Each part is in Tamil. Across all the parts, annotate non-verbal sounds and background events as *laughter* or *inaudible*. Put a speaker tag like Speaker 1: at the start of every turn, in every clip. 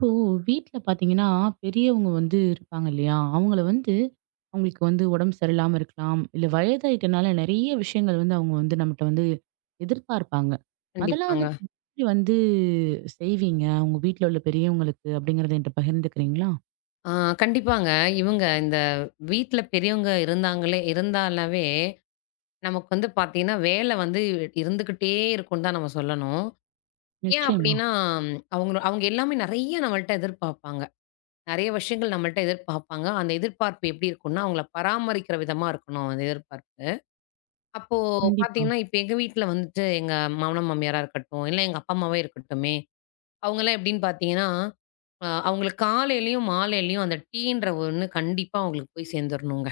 Speaker 1: இப்போ வீட்ல பாத்தீங்கன்னா, பெரியவங்க வந்து இருப்பாங்க இல்லையா? அவங்கள வந்து அவங்களுக்கு வந்து உடம்பு சரியில்லாம இருக்கலாம். இல்ல வயதாயிட்டனால நெறைய விஷயங்கள் வந்து அவங்க வந்து நம்மட்ட வந்து எதிர்பார்ப்பாங்க. அதெல்லாம்
Speaker 2: கண்டிப்பாங்க.
Speaker 1: வந்து நீங்க எப்படி வந்து செய்வீங்க? உங்க வீட்ல உள்ள பெரியவங்களுக்கு அப்படிங்கிறத என்ட்ட பகிர்ந்துக்கிறீங்களா?
Speaker 2: ஆ கண்டிப்பாங்க. இவங்க இந்த வீட்ல பெரியவங்க இருந்தாங்களே இருந்தாலாவே, நமக்கு வந்து பார்த்தீங்கன்னா, வேலை வந்து இருந்துகிட்டே இருக்கும்னு தான் நம்ம சொல்லணும். ஏன்
Speaker 1: நிச்சயமா.
Speaker 2: அப்டின்னா, அவங்க அவங்க எல்லாமே நெறைய நம்மள்ட்ட எதிர்பார்ப்பாங்க. நெறைய விஷயங்கள் நம்மள்ட்ட எதிர்பார்ப்பாங்க. அந்த எதிர்பார்ப்பு எப்டி இருக்கும்னா, அவங்கள பராமரிக்கிற விதமா இருக்கணும் அந்த எதிர்பார்ப்பு. அப்போ
Speaker 1: கண்டிப்பா.
Speaker 2: பார்த்தீங்கன்னா, இப்ப எங்க வீட்ல வந்துட்டு எங்க மாமனார், மாமியாரா இருக்கட்டும், இல்ல எங்க அப்பா, அம்மாவே இருக்கட்டுமே அவங்கலாம் எப்படின்னு பார்த்தீங்கன்னா, அவங்களுக்கு காலையிலயும், மாலையிலயும் அந்த டீன்ற ஒண்ணு கண்டிப்பா அவங்களுக்கு போய் சேர்ந்துரணுங்க.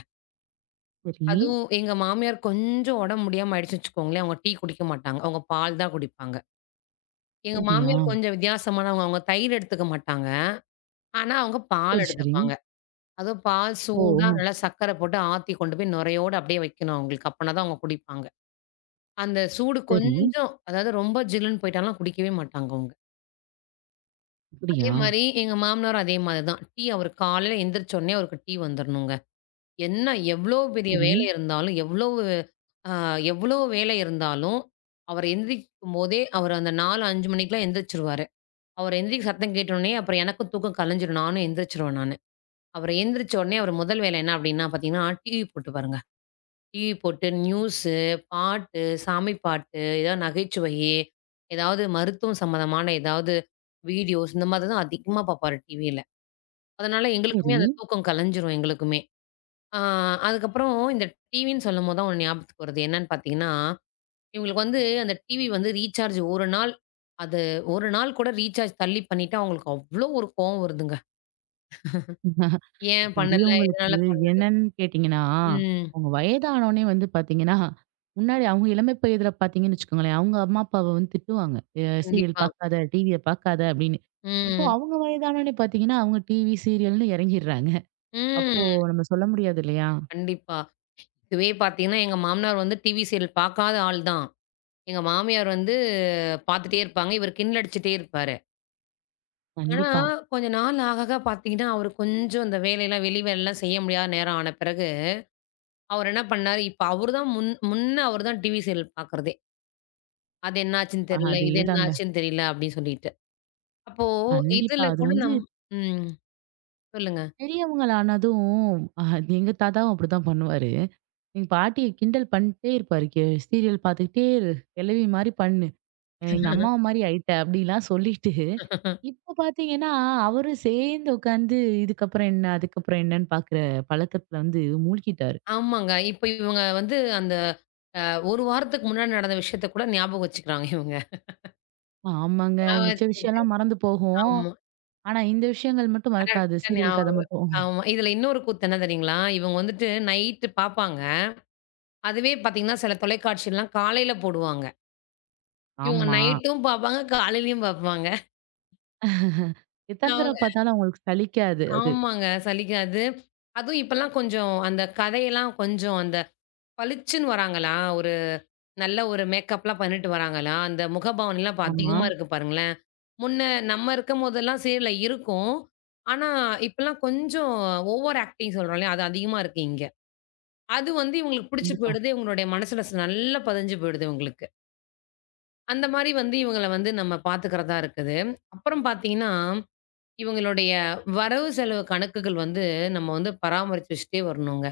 Speaker 1: சரி.
Speaker 2: அதுவும் எங்க மாமியார் கொஞ்சம் உடம்பு முடியாம ஆயிடுச்சுன்னு வச்சுக்கோங்களேன், அவங்க டீ குடிக்க மாட்டாங்க. அவங்க பால் தான் குடிப்பாங்க. எங்க
Speaker 1: அப்படியா?
Speaker 2: மாமியார் கொஞ்சம் வித்தியாசமானவங்க. அவங்க தயிர் எடுத்துக்க மாட்டாங்க. ஆனா, அவங்க பால்
Speaker 1: சரி, சரி.
Speaker 2: எடுத்துப்பாங்க. அதுவும் பால்
Speaker 1: ஓ!
Speaker 2: சூடா
Speaker 1: ஓ!
Speaker 2: நல்லா சர்க்கரை போட்டு ஆத்தி கொண்டு போய் நுரையோட அப்படியே வைக்கணும் அவங்களுக்கு. அப்பனா தான் அவங்க குடிப்பாங்க. அந்த சூடு
Speaker 1: சரி.
Speaker 2: கொஞ்சம் அதாவது ரொம்ப ஜில்லுன்னு போயிட்டாலாம் குடிக்கவே மாட்டாங்க அவங்க. அதே
Speaker 1: அப்படியா?
Speaker 2: மாரி எங்க மாமனாரும் அதே மாரி தான். டீ அவரு காலையில எந்திரிச்ச உடனே அவருக்கு டீ வந்துரணுங்க. என்ன எவ்ளோ பெரிய
Speaker 1: சரி,
Speaker 2: வேலை இருந்தாலும், எவ்வளவு அ எவ்வளோ வேலை இருந்தாலும், அவர் எந்திரிக்கும்போதே அவர் அந்த 4, 5 மணிக்கெல்லாம் எந்திரிச்சுருவாரு. அவர் எந்திரிக்க சத்தம் கேட்ட உடனே அப்புறம் எனக்கும் தூக்கம் கலைஞ்சிரும். நானும் எந்திரிச்சுருவேன் நானு. அவர் எந்திரிச்ச உடனே அவர் முதல் வேலை என்ன அப்டின்னா பார்த்தீங்கன்னா, டிவி போட்டுப்பாருங்க. டிவி போட்டு நியூஸு, பாட்டு, சாமி பாட்டு, ஏதாவது நகைச்சுவை, ஏதாவது மருத்துவம் சம்மந்தமான ஏதாவது வீடியோஸ் இந்த மாதிரி தான் அதிகமா பார்ப்பாரு டிவில. அதனால எங்களுக்குமே
Speaker 1: சரி.
Speaker 2: அந்த தூக்கம் கலைஞ்சிரும் எங்களுக்குமே. ஆ அதுக்கப்புறம் இந்த டிவின்னு சொல்லும்போது தான் ஒண்ணு ஞாபகத்துக்கு வருது. என்னன்னு பார்த்தீங்கன்னா, இவங்களுக்கு வந்து அந்த டிவி வந்து ரீசார்ஜ் 1 நாள் அது 1 நாள் கூட ரீசார்ஜ் தள்ளி பண்ணிட்டா அவங்களுக்கு அவ்ளோ ஒரு கோவம் வருதுங்க. ஏன் பண்ணல? எதனால
Speaker 1: பெரியவங்களுக்கு
Speaker 2: பண்ணல?
Speaker 1: என்னன்னு கேட்டீங்கன்னா,
Speaker 2: ம்.
Speaker 1: அவங்க வயதானோனே வந்து பாத்தீங்கன்னா, முன்னாடி அவங்க இளமை பருவத்துல பாத்தீங்கன்னு வச்சுக்கோங்களேன், அவங்க அம்மா, அப்பாவ வந்து திட்டுவாங்க. சீரியல்
Speaker 2: கண்டிப்பா.
Speaker 1: பாக்காத, டிவிய பாக்காத" அப்படின்னு. இப்போ
Speaker 2: ம்.
Speaker 1: அவங்க வயதானோனே பாத்தீங்கன்னா, அவங்க டிவி, சீரியல்னு எறங்கிர்றாங்க. அப்போ
Speaker 2: ம்.
Speaker 1: நம்ம சொல்ல முடியாது இல்லையா?
Speaker 2: கண்டிப்பா. இதுவே பார்த்தீங்கன்னா, எங்க மாமனார் வந்து டிவி சீரியல் பார்க்காத ஆள் தான். எங்க மாமியார் வந்து பார்த்துட்டே இருப்பாங்க. இவர் கிண்டல் அடிச்சுட்டே இருப்பாரு. ஆனா,
Speaker 1: கண்டிப்பா.
Speaker 2: கொஞ்ச நாள் ஆக, ஆக பார்த்தீங்கன்னா, அவரு கொஞ்சம் இந்த வேலையெல்லாம், வெளி வேலைலாம் செய்ய முடியாத நேரம் ஆன பிறகு, அவர் என்ன பண்ணாரு, இப்ப அவரு தான் முன்ன அவரு தான் டிவி சீரியல் பார்க்குறதே. அது என்ன ஆச்சுன்னு தெரியல, இது என்ன
Speaker 1: அதேதாங்க.
Speaker 2: ஆச்சுன்னு தெரியல அப்படின்னு சொல்லிட்டு. அப்போ
Speaker 1: கண்டிப்பா.
Speaker 2: இதுல
Speaker 1: அது
Speaker 2: கூட
Speaker 1: வந்து
Speaker 2: நம் ம். சொல்லுங்க.
Speaker 1: பெரியவங்களானதும் அ எங்க தாத்தாவும் அப்படிதான் பண்ணுவாரு. எங்க பாட்டிய கிண்டல் பண்ணிட்டே இருப்பாரு. "கே சீரியல் பாத்துக்கிட்டே இரு. கெழவி மாரி பண்ணு." எங்க அம்மாவ மாரி ஆயிட்ட அப்படிலாம் சொல்லிட்டு, இப்ப பார்த்தீங்கன்னா, அவரும் சேர்ந்து உட்காந்து இதுக்கப்புறம் என்ன, அதுக்கப்புறம் என்னன்னு பார்க்குற பழக்கத்துல வந்து மூழ்கிட்டாரு.
Speaker 2: ஆமாங்க. இப்ப இவங்க வந்து அந்த 1 வாரத்துக்கு முன்னாடி நடந்த விஷயத்த கூட ஞாபகம் வச்சுக்கிறாங்க இவங்க.
Speaker 1: ஆமாங்க.
Speaker 2: ஞாபகம்
Speaker 1: மிச்ச
Speaker 2: வச்சுக்கிட்டு
Speaker 1: விஷயம்லாம் மறந்து போகும்.
Speaker 2: ஆமா.
Speaker 1: ஆனா, இந்த விஷயங்கள் மட்டும் மறக்காது.
Speaker 2: கரெக்ட்டா
Speaker 1: சீரியல் கதை
Speaker 2: ஞாபகம்.
Speaker 1: மட்டும்.
Speaker 2: ஆமா. இதுல இன்னொரு கூத்து என்ன தெரியுங்களா? இவங்க வந்துட்டு நைட்டு பார்ப்பாங்க. அதுவே பார்த்தீங்கன்னா, சில தொலைக்காட்சிலாம் காலையில போடுவாங்க. இவங்க
Speaker 1: ஆமா.
Speaker 2: நைட்டும் பார்ப்பாங்க, காலையிலயும் பார்ப்பாங்க.
Speaker 1: எத்தன தடவ
Speaker 2: அவங்க
Speaker 1: பார்த்தாலும் அவங்களுக்கு சலிக்காது அது.
Speaker 2: ஆமாங்க. சலிக்காது. அதுவும் இப்பலாம் கொஞ்சம் அந்த கதையெல்லாம் கொஞ்சம் அந்த பளிச்சுன்னு வராங்களா, ஒரு நல்ல ஒரு மேக்கப்லாம் பண்ணிட்டு வராங்களா, அந்த முகபாவனைலாம் இப்ப
Speaker 1: ஆமா.
Speaker 2: அதிகமா இருக்கு பாருங்களேன். முன்ன நம்ம இருக்கும்போதெல்லாம் சீரியல்ல இருக்கும். ஆனா, இப்பலாம் கொஞ்சம் ஓவர் ஆக்டிங் சொல்றோம் இல்லையா? அது அதிகமா இருக்கு இங்க. அது வந்து இவங்களுக்கு பிடிச்சு
Speaker 1: கண்டிப்பா.
Speaker 2: போயிடுது. இவங்களுடைய மனசுல நல்லா பதிஞ்சு போயிடுது இவங்களுக்கு. அந்த மாரி வந்து இவங்கள வந்து நம்ம பார்த்துக்கிறதா இருக்குது. அப்புறம் பார்த்தீங்கன்னா, இவங்களுடைய வரவு செலவு கணக்குகள் வந்து நம்ம வந்து பராமரிச்சு வச்சுட்டே வரணுங்க.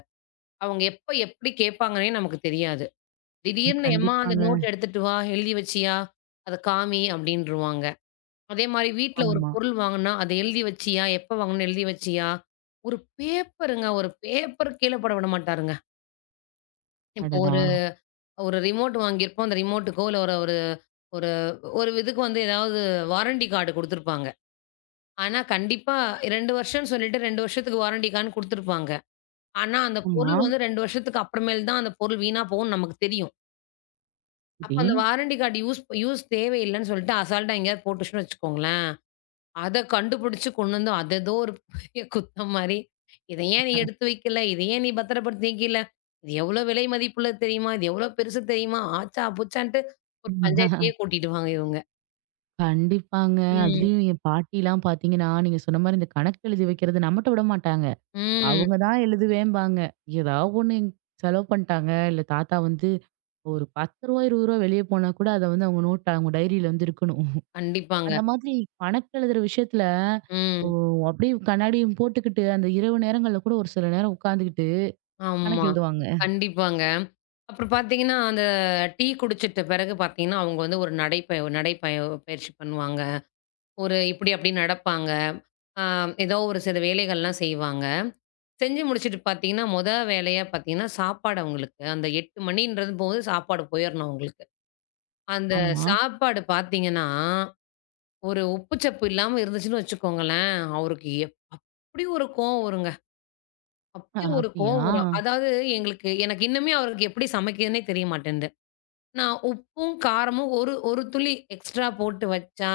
Speaker 2: அவங்க எப்ப எப்படி கேட்பாங்கன்னே நமக்கு தெரியாது.
Speaker 1: ம்,
Speaker 2: திடீர்னு எம்மா அந்த
Speaker 1: கண்டிப்பாங்க.
Speaker 2: நோட் எடுத்துட்டு வா, எழுதி வச்சியா? அத காமி அப்படின்ருவாங்க. அதே மாரி வீட்ல ஒரு
Speaker 1: ஆமா.
Speaker 2: பொருள் வாங்குனா, அத எழுதி வச்சியா? எப்ப வாங்கணும்னு எழுதி வச்சியா? ஒரு பேப்பருங்க, ஒரு பேப்பர் கீழ போட விட மாட்டாருங்க. இப்போ
Speaker 1: அடடா!
Speaker 2: ஒரு ரிமோட் வாங்கியிருப்போம். அந்த ரிமோட்டுக்கோ இல்ல ஒரு ஒரு ஒரு ஒரு இதுக்கு வந்து ஏதாவது வாரண்டி கார்டு குடுத்துருப்பாங்க. ஆனா கண்டிப்பா 2 வருஷம்னு சொல்லிட்டு 2 வருஷத்துக்கு வாரண்டி கார்டுன்னு குடுத்துருப்பாங்க. ஆனா அந்த
Speaker 1: ஆமா.
Speaker 2: பொருள் வந்து 2 வருஷத்துக்கு அப்புறமேல் தான் அந்த பொருள் வீணா போகும்னு நமக்கு தெரியும். அப்ப
Speaker 1: சரி.
Speaker 2: அந்த வாரண்டி கார்டு யூஸ் யூஸ் தேவையில்லன்னு சொல்லிட்டு அசால்ட்டா எங்கேயாவது போட்டுச்சுன்னு வச்சுக்கோங்களேன். அத கண்டுபிடிச்சு கொண்டு வந்து, அது ஏதோ ஒரு பெரிய குத்தம் மாரி, "இத ஏன் நீ எடுத்து வைக்கல? இத ஏன் நீ பத்திரப்படுத்தி வைக்கல? இது எவ்வளோ விலை மதிப்புள்ளது தெரியுமா? இது எவ்வளோ பெருசு தெரியுமா?" ஆச்சா புச்சான்ட்டு ஒரு
Speaker 1: ம்,
Speaker 2: பஞ்சாயத்தையே கூட்டிடுவாங்க இவங்க.
Speaker 1: கண்டிப்பாங்க.
Speaker 2: ம்.
Speaker 1: அதுலயும் என் பாட்டிலாம் பார்த்தீங்கன்னா, நீங்க சொன்ன மாரி இந்த கணக்கு எழுதி வைக்கிறது நம்மட்ட விட மாட்டாங்க.
Speaker 2: ம்.
Speaker 1: அவங்க தான் எழுதுவேம்பாங்க. ஏதாவது ஒண்ணு செலவு பண்ணிட்டாங்க. இல்ல தாத்தா வந்து ஒரு ரூ. 10 ரூ. 20 வெளிய போனா கூட அத வந்து அவங்க நோட்ல அவங்க டைரியில வந்து இருக்கணும்.
Speaker 2: கண்டிப்பாங்க.
Speaker 1: அந்த மாதிரி கணக்கு எழுதுற விஷயத்துல ஓ
Speaker 2: ம்.
Speaker 1: அப்படியே கண்ணாடியும் போட்டுக்கிட்டு, அந்த இரவு நேரங்கள்ல கூட ஒரு சில நேரம் உட்கார்ந்துகிட்டு கணக்கு
Speaker 2: ஆமா.
Speaker 1: எழுதுவாங்க.
Speaker 2: கண்டிப்பாங்க. அப்புறம் பார்த்தீங்கன்னா, அந்த டீ குடிச்சிட்ட பிறகு பார்த்தீங்கன்னா, அவங்க வந்து ஒரு நடைப்பய நடைப்பய பயிற்சி பண்ணுவாங்க. ஒரு இப்படி அப்படி நடப்பாங்க. ஆ ஏதோ ஒரு சில வேலைகள்லாம் செய்வாங்க. செஞ்சு முடிச்சுட்டு பார்த்தீங்கன்னா, மொத வேலையா பார்த்தீங்கன்னா, சாப்பாடு அவங்களுக்கு. அந்த 8 மணின்றது போது சாப்பாடு போயிரணும் அவங்களுக்கு. அந்த
Speaker 1: ஆமா.
Speaker 2: சாப்பாடு பார்த்தீங்கன்னா, ஒரு உப்பு சப்பு இல்லாம இருந்துச்சுன்னு வச்சுக்கோங்களேன், அவருக்கு எப்படி ஒரு கோவம் வருங்க. அப்படி ஒரு
Speaker 1: அப்படியா?
Speaker 2: கோவம் வரும். அதாவது எனக்கு இன்னுமே அவருக்கு எப்படி சமைக்கிறதுன்னே தெரிய மாட்டேன்து. நான் உப்பும், காரமும் ஒரு ஒரு துளி எக்ஸ்ட்ரா போட்டு வச்சா,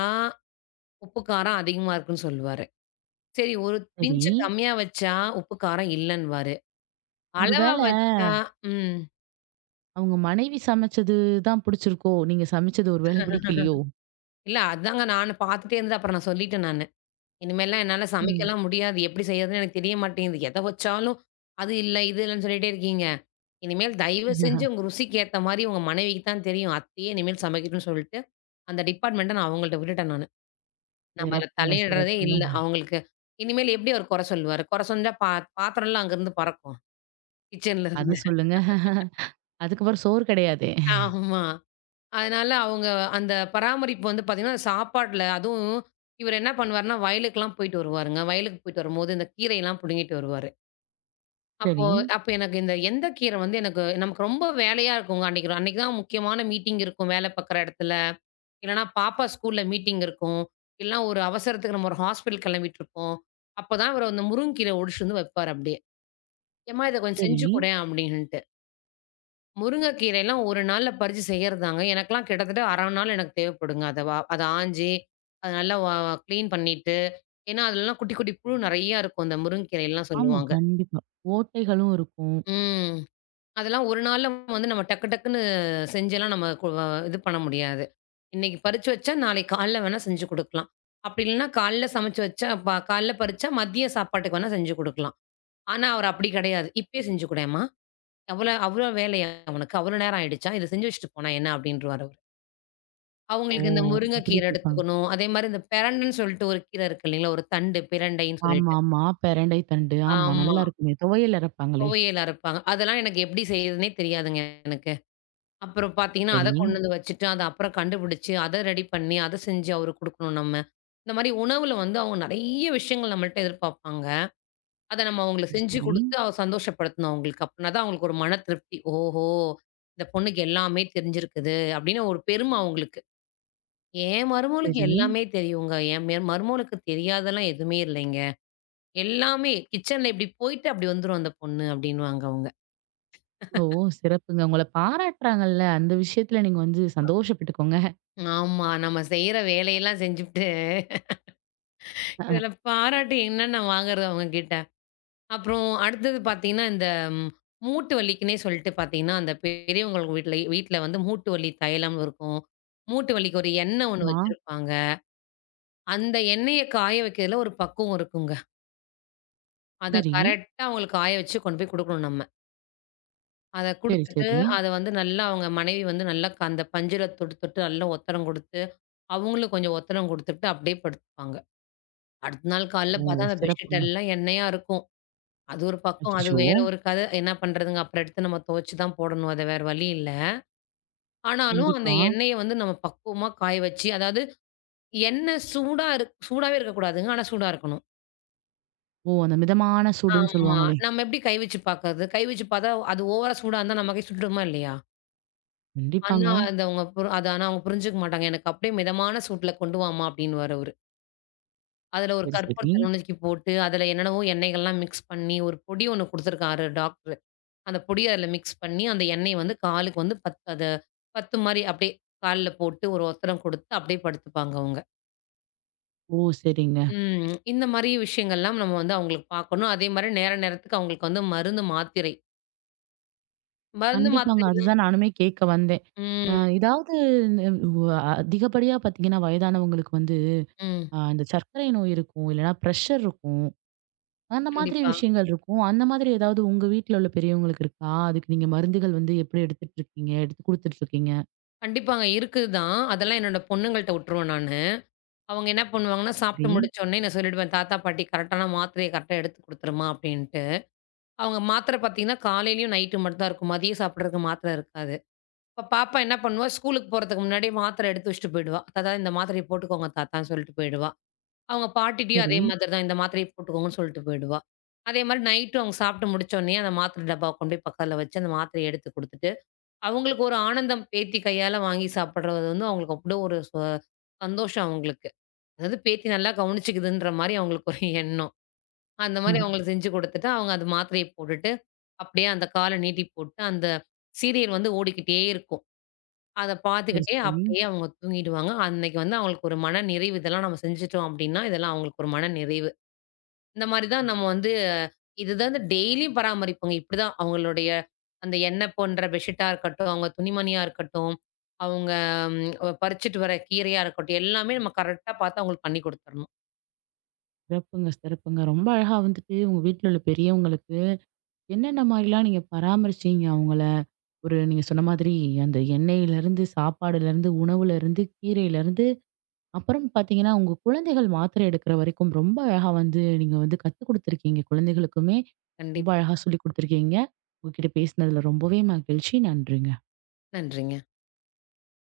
Speaker 2: உப்பு காரம் அதிகமா இருக்குன்னு சொல்லுவாரு. சரி ஒரு
Speaker 1: சரி.
Speaker 2: பிஞ்ச் கம்மியா வச்சா, உப்பு காரம் இல்லன்னுவாரு. அளவா
Speaker 1: ஒருவேள
Speaker 2: வச்சா ம்.
Speaker 1: அவங்க மனைவி சமைச்சது தான் பிடிச்சிருக்கோ? நீங்க சமைச்சது ஒருவேள பிடிக்கலையோ?
Speaker 2: இல்ல அதாங்க நானு பாத்துட்டே இருந்தது. அப்புறம் நான் சொல்லிட்டேன் நானு. இனிமேல்லாம் என்னால
Speaker 1: ம்.
Speaker 2: சமைக்கலாம் முடியாது. எப்படி செய்யறதுன்னு எனக்கு தெரிய மாட்டேங்குது. எத வச்சாலும் அது இல்ல, இது இல்லன்னு சொல்லிட்டே இருக்கீங்க. இனிமேல் தயவு செஞ்சு உங்க
Speaker 1: *laughs*
Speaker 2: ருசிக்கு ஏத்த மாரி உங்க மனைவிக்கு தான் தெரியும். அத்தையே இனிமேல் சமைக்கட்டும்னு சொல்லிட்டு, அந்த டிபார்ட்மெண்ட்ட நான் அவங்கள்ட்ட விட்டுட்டேன் நானு. நம்ம அதுல
Speaker 1: சிறப்புங்க,
Speaker 2: தலையிடுறதே இல்ல.
Speaker 1: சிறப்புங்க.
Speaker 2: அவங்களுக்கு இனிமேல் எப்படி அவரு கொற சொல்லுவாரு? கொற சொன்னா பாத்திரம்லாம் அங்கருந்து பறக்கும். கிச்சன்ல
Speaker 1: அத
Speaker 2: இருந்து.
Speaker 1: சொல்லுங்க. அதுக்கப்புறம் சோறு கிடையாதே.
Speaker 2: ஆமா. அதனால அவங்க அந்த பராமரிப்பு வந்து பார்த்தீங்கன்னா, சாப்பாட்ல அதுவும் இவரு என்ன பண்ணுவாருன்னா, வயலுக்குலாம் போயிட்டு வருவாருங்க. வயலுக்கு போயிட்டு வரும்போது, இந்த கீரையெல்லாம் புடுங்கிட்டு வருவாரு. அப்போ
Speaker 1: சரி.
Speaker 2: அப்ப எனக்கு இந்த எந்த கீரை வந்து எனக்கு நமக்கு ரொம்ப வேலையா இருக்குங்க அன்னைக்கு. அன்னைக்கு தான் முக்கியமான மீட்டிங் இருக்கும் வேலை பார்க்குற இடத்துல. இல்லன்னா பாப்பா ஸ்கூல்ல மீட்டிங் இருக்கும். இல்லனா ஒரு அவசரத்துக்கு நம்ம ஒரு ஹாஸ்பிட்டல் கிளம்பிட்டுருப்போம். அப்பதான் இவரு அந்த முருங்கக்கீரை ஒடிச்சு வந்து வைப்பாரு அப்படியே. "ஏம்மா இத கொஞ்சம்
Speaker 1: சரி.
Speaker 2: செஞ்சு குடேன்" அப்படின்ட்டு. முருங்கைக்கீரைலாம் ஒரு நாள்ல பறிச்சு செய்யறதாங்க. எனக்கெல்லாம் கிட்டத்தட்ட 1/2 நாள் எனக்கு தேவைப்படுங்க. அத ஆஞ்சு, அத நல்லா கிளீன் பண்ணிட்டு, ஏன்னா அதுலலாம் குட்டி, குட்டி புழு நெறையா இருக்கும். அந்த முருங்கைக்கீரைலாம் ஆமா.
Speaker 1: ஆமா,
Speaker 2: சொல்லுவாங்க.
Speaker 1: கண்டிப்பா. ஓட்டைகளும் இருக்கும்.
Speaker 2: ம். அதெல்லாம் ஒரு நாள்ல வந்து நம்ம டக்கு டக்குன்னு செஞ்செல்லாம் நம்ம கு வ இது பண்ண முடியாது. இன்னைக்கு பறிச்சு வச்சா, நாளைக்கு காலைல வேணா செஞ்சு குடுக்கலாம். அப்படி இல்லன்னா காலைல சமைச்சு வச்சா, காலைல பறிச்சா மதிய சாப்பாட்டுக்கு வேணா செஞ்சு குடுக்கலாம். ஆனா அவர் அப்படி கிடையாது. "இப்பயே செஞ்சு குடேன்ம்மா. அவ்வளோ அவ்வளோ வேலையா உனக்கு? அவ்வளோ நேரம் ஆயிடுச்சா? இத செஞ்சு வச்சுட்டு போனா என்ன?" அப்படின்ருவாரு அவரு.
Speaker 1: ஓ!
Speaker 2: அவங்களுக்கு இந்த
Speaker 1: அப்படி
Speaker 2: முருங்கைக்கீரை
Speaker 1: கேட்பாங்க.
Speaker 2: எடுத்துக்கணும். அதேமாரி இந்த பிரண்டன்னு சொல்லிட்டு ஒரு கீரை இருக்கு இல்லைங்களா? ஒரு தண்டு பிரண்டைன்னு
Speaker 1: ஆமா,
Speaker 2: சொல்லிட்டு.
Speaker 1: ஆமா. பெரண்டை தண்டு. ஆமா,
Speaker 2: ஆமா.
Speaker 1: நல்லா இருக்குமே. துவையல் அரைப்பாங்களே.
Speaker 2: துவையல் அரைப்பாங்க. அதெல்லாம் எனக்கு எப்படி செய்யுதுன்னே தெரியாதுங்க எனக்கு. அப்புறம் பார்த்தீங்கன்னா, அத
Speaker 1: சரி.
Speaker 2: கொண்டு வந்து வச்சுட்டு, அத அப்புறம் கண்டுபிடிச்சு, அத ரெடி பண்ணி, அத செஞ்சு அவருக்கு குடுக்கணும் நம்ம. இந்த மாரி உணவுல வந்து அவங்க நெறைய விஷயங்கள் நம்மள்ட்ட எதிர்பார்ப்பாங்க. அத நம்ம அவங்களுக்கு செஞ்சு குடுத்து சந்தோஷப்படுத்தணும் அவங்களுக்கு. அப்பனா தான் அவங்களுக்கு ஒரு மன திருப்தி. ஓஹோ! இந்த பொண்ணுக்கு எல்லாமே தெரிஞ்சிருக்குது. அப்படின்னு ஒரு பெருமை அவங்களுக்கு. என்
Speaker 1: சரி,
Speaker 2: மருமகளுக்கு
Speaker 1: சரி.
Speaker 2: எல்லாமே தெரியுங்க. என் மருமகளுக்கு தெரியாதெல்லாம் எதுவுமே இல்லைங்க. எல்லாமே கிச்சன்ல இப்படி போயிட்டு அப்படி வந்துரும் அந்த பொண்ணு அப்படின்னுவாங்க அவங்க.
Speaker 1: ஓ! சிறப்புங்க. உங்கள பாராட்டுறாங்கல்ல, அந்த விஷயத்துல நீங்க வந்து சந்தோஷப்பட்டுக்கோங்க.
Speaker 2: ஆமா. நம்ம செய்ற வேலையெல்லாம் செஞ்சுபுட்டு இதுல பாராட்டு என்னென்ன வாங்குறது அவங்க கிட்ட. அப்புறம் அடுத்தது பார்த்தீங்கன்னா, இந்த ம், மூட்டு வலிக்குன்னே சொல்லிட்டு பார்த்தீங்கன்னா, அந்த பெரியவங்க வீட்ல வீட்ல வந்து மூட்டு வலி தைலம் இருக்கும். மூட்டு வலிக்கு ஒரு எண்ணெய் ஒண்ணு
Speaker 1: ஆமா.
Speaker 2: வச்சிருப்பாங்க. அந்த எண்ணெய காய வைக்கிறதுல ஒரு பக்குவம் இருக்குங்க. அத
Speaker 1: சரி.
Speaker 2: கரெக்ட்டா அவங்களுக்கு காய வச்சு கொண்டு போய் குடுக்கணும் நம்ம. அத
Speaker 1: சரி,
Speaker 2: குடுத்துட்டு,
Speaker 1: சரி.
Speaker 2: அத வந்து நல்லா அவங்க மனைவி வந்து நல்லா அந்த பஞ்சுல தொட்டு, தொட்டு நல்லா ஒத்தடம் குடுத்து, அவங்களும் கொஞ்சம் ஒத்தடம் குடுத்துட்டு அப்படியே படுத்துப்பாங்க. அடுத்த நாள் காலைல
Speaker 1: ஓ!
Speaker 2: பார்த்தா அந்த பெட்ஷீட்
Speaker 1: சிறப்புங்க.
Speaker 2: எல்லாம் எண்ணெயா இருக்கும். அது ஒரு பக்கம், அது
Speaker 1: அச்சச்சோ!
Speaker 2: வேற ஒரு கத. என்ன பண்றதுங்க, அப்புறம் எடுத்து நம்ம துவைச்சு தான் போடணும். அது வேற வழி இல்ல. ஆனாலும் அந்த
Speaker 1: கண்டிப்பா.
Speaker 2: எண்ணெய வந்து நம்ம பக்குவமா காய வச்சு, அதாவது எண்ணெய் சூடாவே இருக்கக்கூடாதுங்க. ஆனா சூடா இருக்கணும்.
Speaker 1: ஓ! அந்த மிதமான சூடுன்னு
Speaker 2: ஆமா.
Speaker 1: சொல்லுவாங்களே.
Speaker 2: நம்ம எப்படி கை வச்சு பார்க்கறது? கை வச்சு பார்த்தா அது ஓவரா சூடா இருந்தா நம்ம கை சுட்டுருமா இல்லையா? ஆனா,
Speaker 1: கண்டிப்பாங்க.
Speaker 2: அது அவங்க புரி அது ஆனா அவங்க புரிஞ்சுக்க மாட்டாங்க. "எனக்கு அப்படியே மிதமான சூட்ல கொண்டு வாம்மா" அப்படின்னுவாரு அவரு. அதுல ஒரு
Speaker 1: சரி, சரி.
Speaker 2: கற்பூரத்த நுணுக்கி போட்டு, அதுல என்னென்னவோ எண்ணெய்கள்லாம் மிக்ஸ் பண்ணி, ஒரு பொடி ஒண்ணு குடுத்துருக்காரு டாக்டரு. அந்த பொடிய அதுல மிக்ஸ் பண்ணி, அந்த எண்ணெய வந்து காலுக்கு வந்து பத் அத பத்து மாரி அப்படியே கால்ல போட்டு ஒரு ஒத்தடம் குடுத்து அப்படியே படுத்துப்பாங்க அவங்க.
Speaker 1: ஓ! சரிங்க.
Speaker 2: ம். இந்த மாரி விஷயங்கள்லாம் நம்ம வந்து அவங்களுக்கு பார்க்கணும். அதே மாரி நேரத்துக்கு அவங்களுக்கு வந்து மருந்து, மாத்திரை. மருந்து,
Speaker 1: கண்டிப்பாங்க.
Speaker 2: மாத்திரைலாம்
Speaker 1: அதுதான் நானுமே கேட்க வந்தேன். அ
Speaker 2: ம்,
Speaker 1: இதாவது வ் அதிகப்படியா பார்த்தீங்கன்னா, வயதானவங்களுக்கு வந்து
Speaker 2: ம்.
Speaker 1: இந்த சர்க்கரை நோய் இருக்கும், இல்லன்னா பிரஷர் இருக்கும். அந்த மாதிரி
Speaker 2: கண்டிப்பா.
Speaker 1: விஷயங்கள் இருக்கும். அந்த மாதிரி ஏதாவது உங்க வீட்ல உள்ள பெரியவங்களுக்கு இருக்கா? அதுக்கு நீங்க மருந்துகள் வந்து எப்படி எடுத்துட்டு இருக்கீங்க? எடுத்து குடுத்துட்டு இருக்கீங்க?
Speaker 2: கண்டிப்பாங்க. இருக்குதான். அதெல்லாம் என்னோட பொண்ணுங்கள்ட்ட உட்டுருவேன் நானு. அவங்க என்ன பண்ணுவாங்கன்னா, சாப்பிட்டு
Speaker 1: சரி,
Speaker 2: முடிச்சோனே நான் சொல்லிடுவேன், "தாத்தா, பாட்டி கரெக்டான மாத்திரைய கரெக்ட்டா எடுத்து குடுத்துருமா" அப்படின்ட்டு. அவங்க மாத்திரை பார்த்தீங்கன்னா, காலையிலயும் நைட்டு மட்டும் தான் இருக்கும். மதியம் சாப்பிடுறதுக்கு மாத்திரை இருக்காது. இப்ப பாப்பா என்ன பண்ணுவா, ஸ்கூலுக்கு போறதுக்கு முன்னாடி மாத்திரை எடுத்து வச்சுட்டு போயிடுவா. "தாத்தா, இந்த மாத்திரைய போட்டுக்கோங்க தாத்தான்னு" சொல்லிட்டு போயிடுவா. அவங்க பாட்டிட்டயும் அதே
Speaker 1: சரி.
Speaker 2: மாதிரி தான், "இந்த மாத்திரைய போட்டுக்கோங்கன்னு" சொல்லிட்டு போயிடுவா. அதே மாரி நைட்டும் அவங்க சாப்பிட்டு முடிச்சோனே, அந்த மாத்திரை டப்பாவ கொண்டு போய் பக்கத்துல வச்சு, அந்த மாத்திரைய எடுத்து குடுத்துட்டு, அவங்களுக்கு ஒரு ஆனந்தம் பேத்தி கையால வாங்கி சாப்பிடுறது வந்து அவங்களுக்கு அவ்ளோ ஒரு சந்தோஷம் அவங்களுக்கு. அதாவது பேத்தி நல்லா கவனிச்சுக்குதுன்ற மாரி அவங்களுக்கு ஒரு எண்ணம். அந்த
Speaker 1: *laughs*
Speaker 2: மாரி
Speaker 1: அஹ்
Speaker 2: அவங்களுக்கு செஞ்சு குடுத்துட்டு, அவங்க அந்த மாத்திரைய போட்டுட்டு, அப்படியே அந்த கால நீட்டி போட்டு, அந்த சீரியல் வந்து ஓடிக்கிட்டே இருக்கும். அத
Speaker 1: சரி,
Speaker 2: பார்த்துக்கிட்டே
Speaker 1: சரி.
Speaker 2: அப்படியே அவங்க தூங்கிடுவாங்க. அன்னைக்கு வந்து அவங்களுக்கு ஒரு மன நிறைவு. இதெல்லாம் நம்ம செஞ்சுட்டோம் அப்படின்னா, இதெல்லாம் அவங்களுக்கு ஒரு மன நிறைவு. இந்த மாரி தான் நம்ம வந்து இதுதான் வந்து டெய்லியும் பராமரிப்போங்க. இப்படிதான் அவங்களுடைய அந்த எண்ணெய் போன்ற பெட்ஷீட்டா இருக்கட்டும், அவங்க துணிமணியா இருக்கட்டும், அவங்க பறிச்சுட்டு வர கீரையா இருக்கட்டும், எல்லாமே நம்ம கரெக்ட்டா பார்த்து அவங்களுக்கு பண்ணி குடுத்துறணும்.
Speaker 1: சிறப்புங்க, சிறப்புங்க. ரொம்ப அழகா வந்துட்டு உங்க வீட்ல உள்ள பெரியவங்களுக்கு என்னென்ன மாரிலாம் நீங்க பராமரிச்சீங்க அவங்கள? ஒரு நீங்க சொன்ன மாதிரி அந்த எண்ணெயிலருந்து, சாப்பாடுலருந்து, உணவுலருந்து, கீரையிலருந்து அப்புறம் பாத்தீங்கன்னா, உங்க குழந்தைகள் மாத்திரை எடுக்கிற வரைக்கும் ரொம்ப அழகா வந்து நீங்க வந்து கத்துக் குடுத்துருக்கீங்க. குழந்தைகளுக்குமே ரொம்ப
Speaker 2: கண்டிப்பா.
Speaker 1: அழகா சொல்லிக் குடுத்துருக்கீங்க. உங்ககிட்ட பேசினதுல ரொம்பவே மகிழ்ச்சி. நன்றிங்க.
Speaker 2: நன்றிங்க.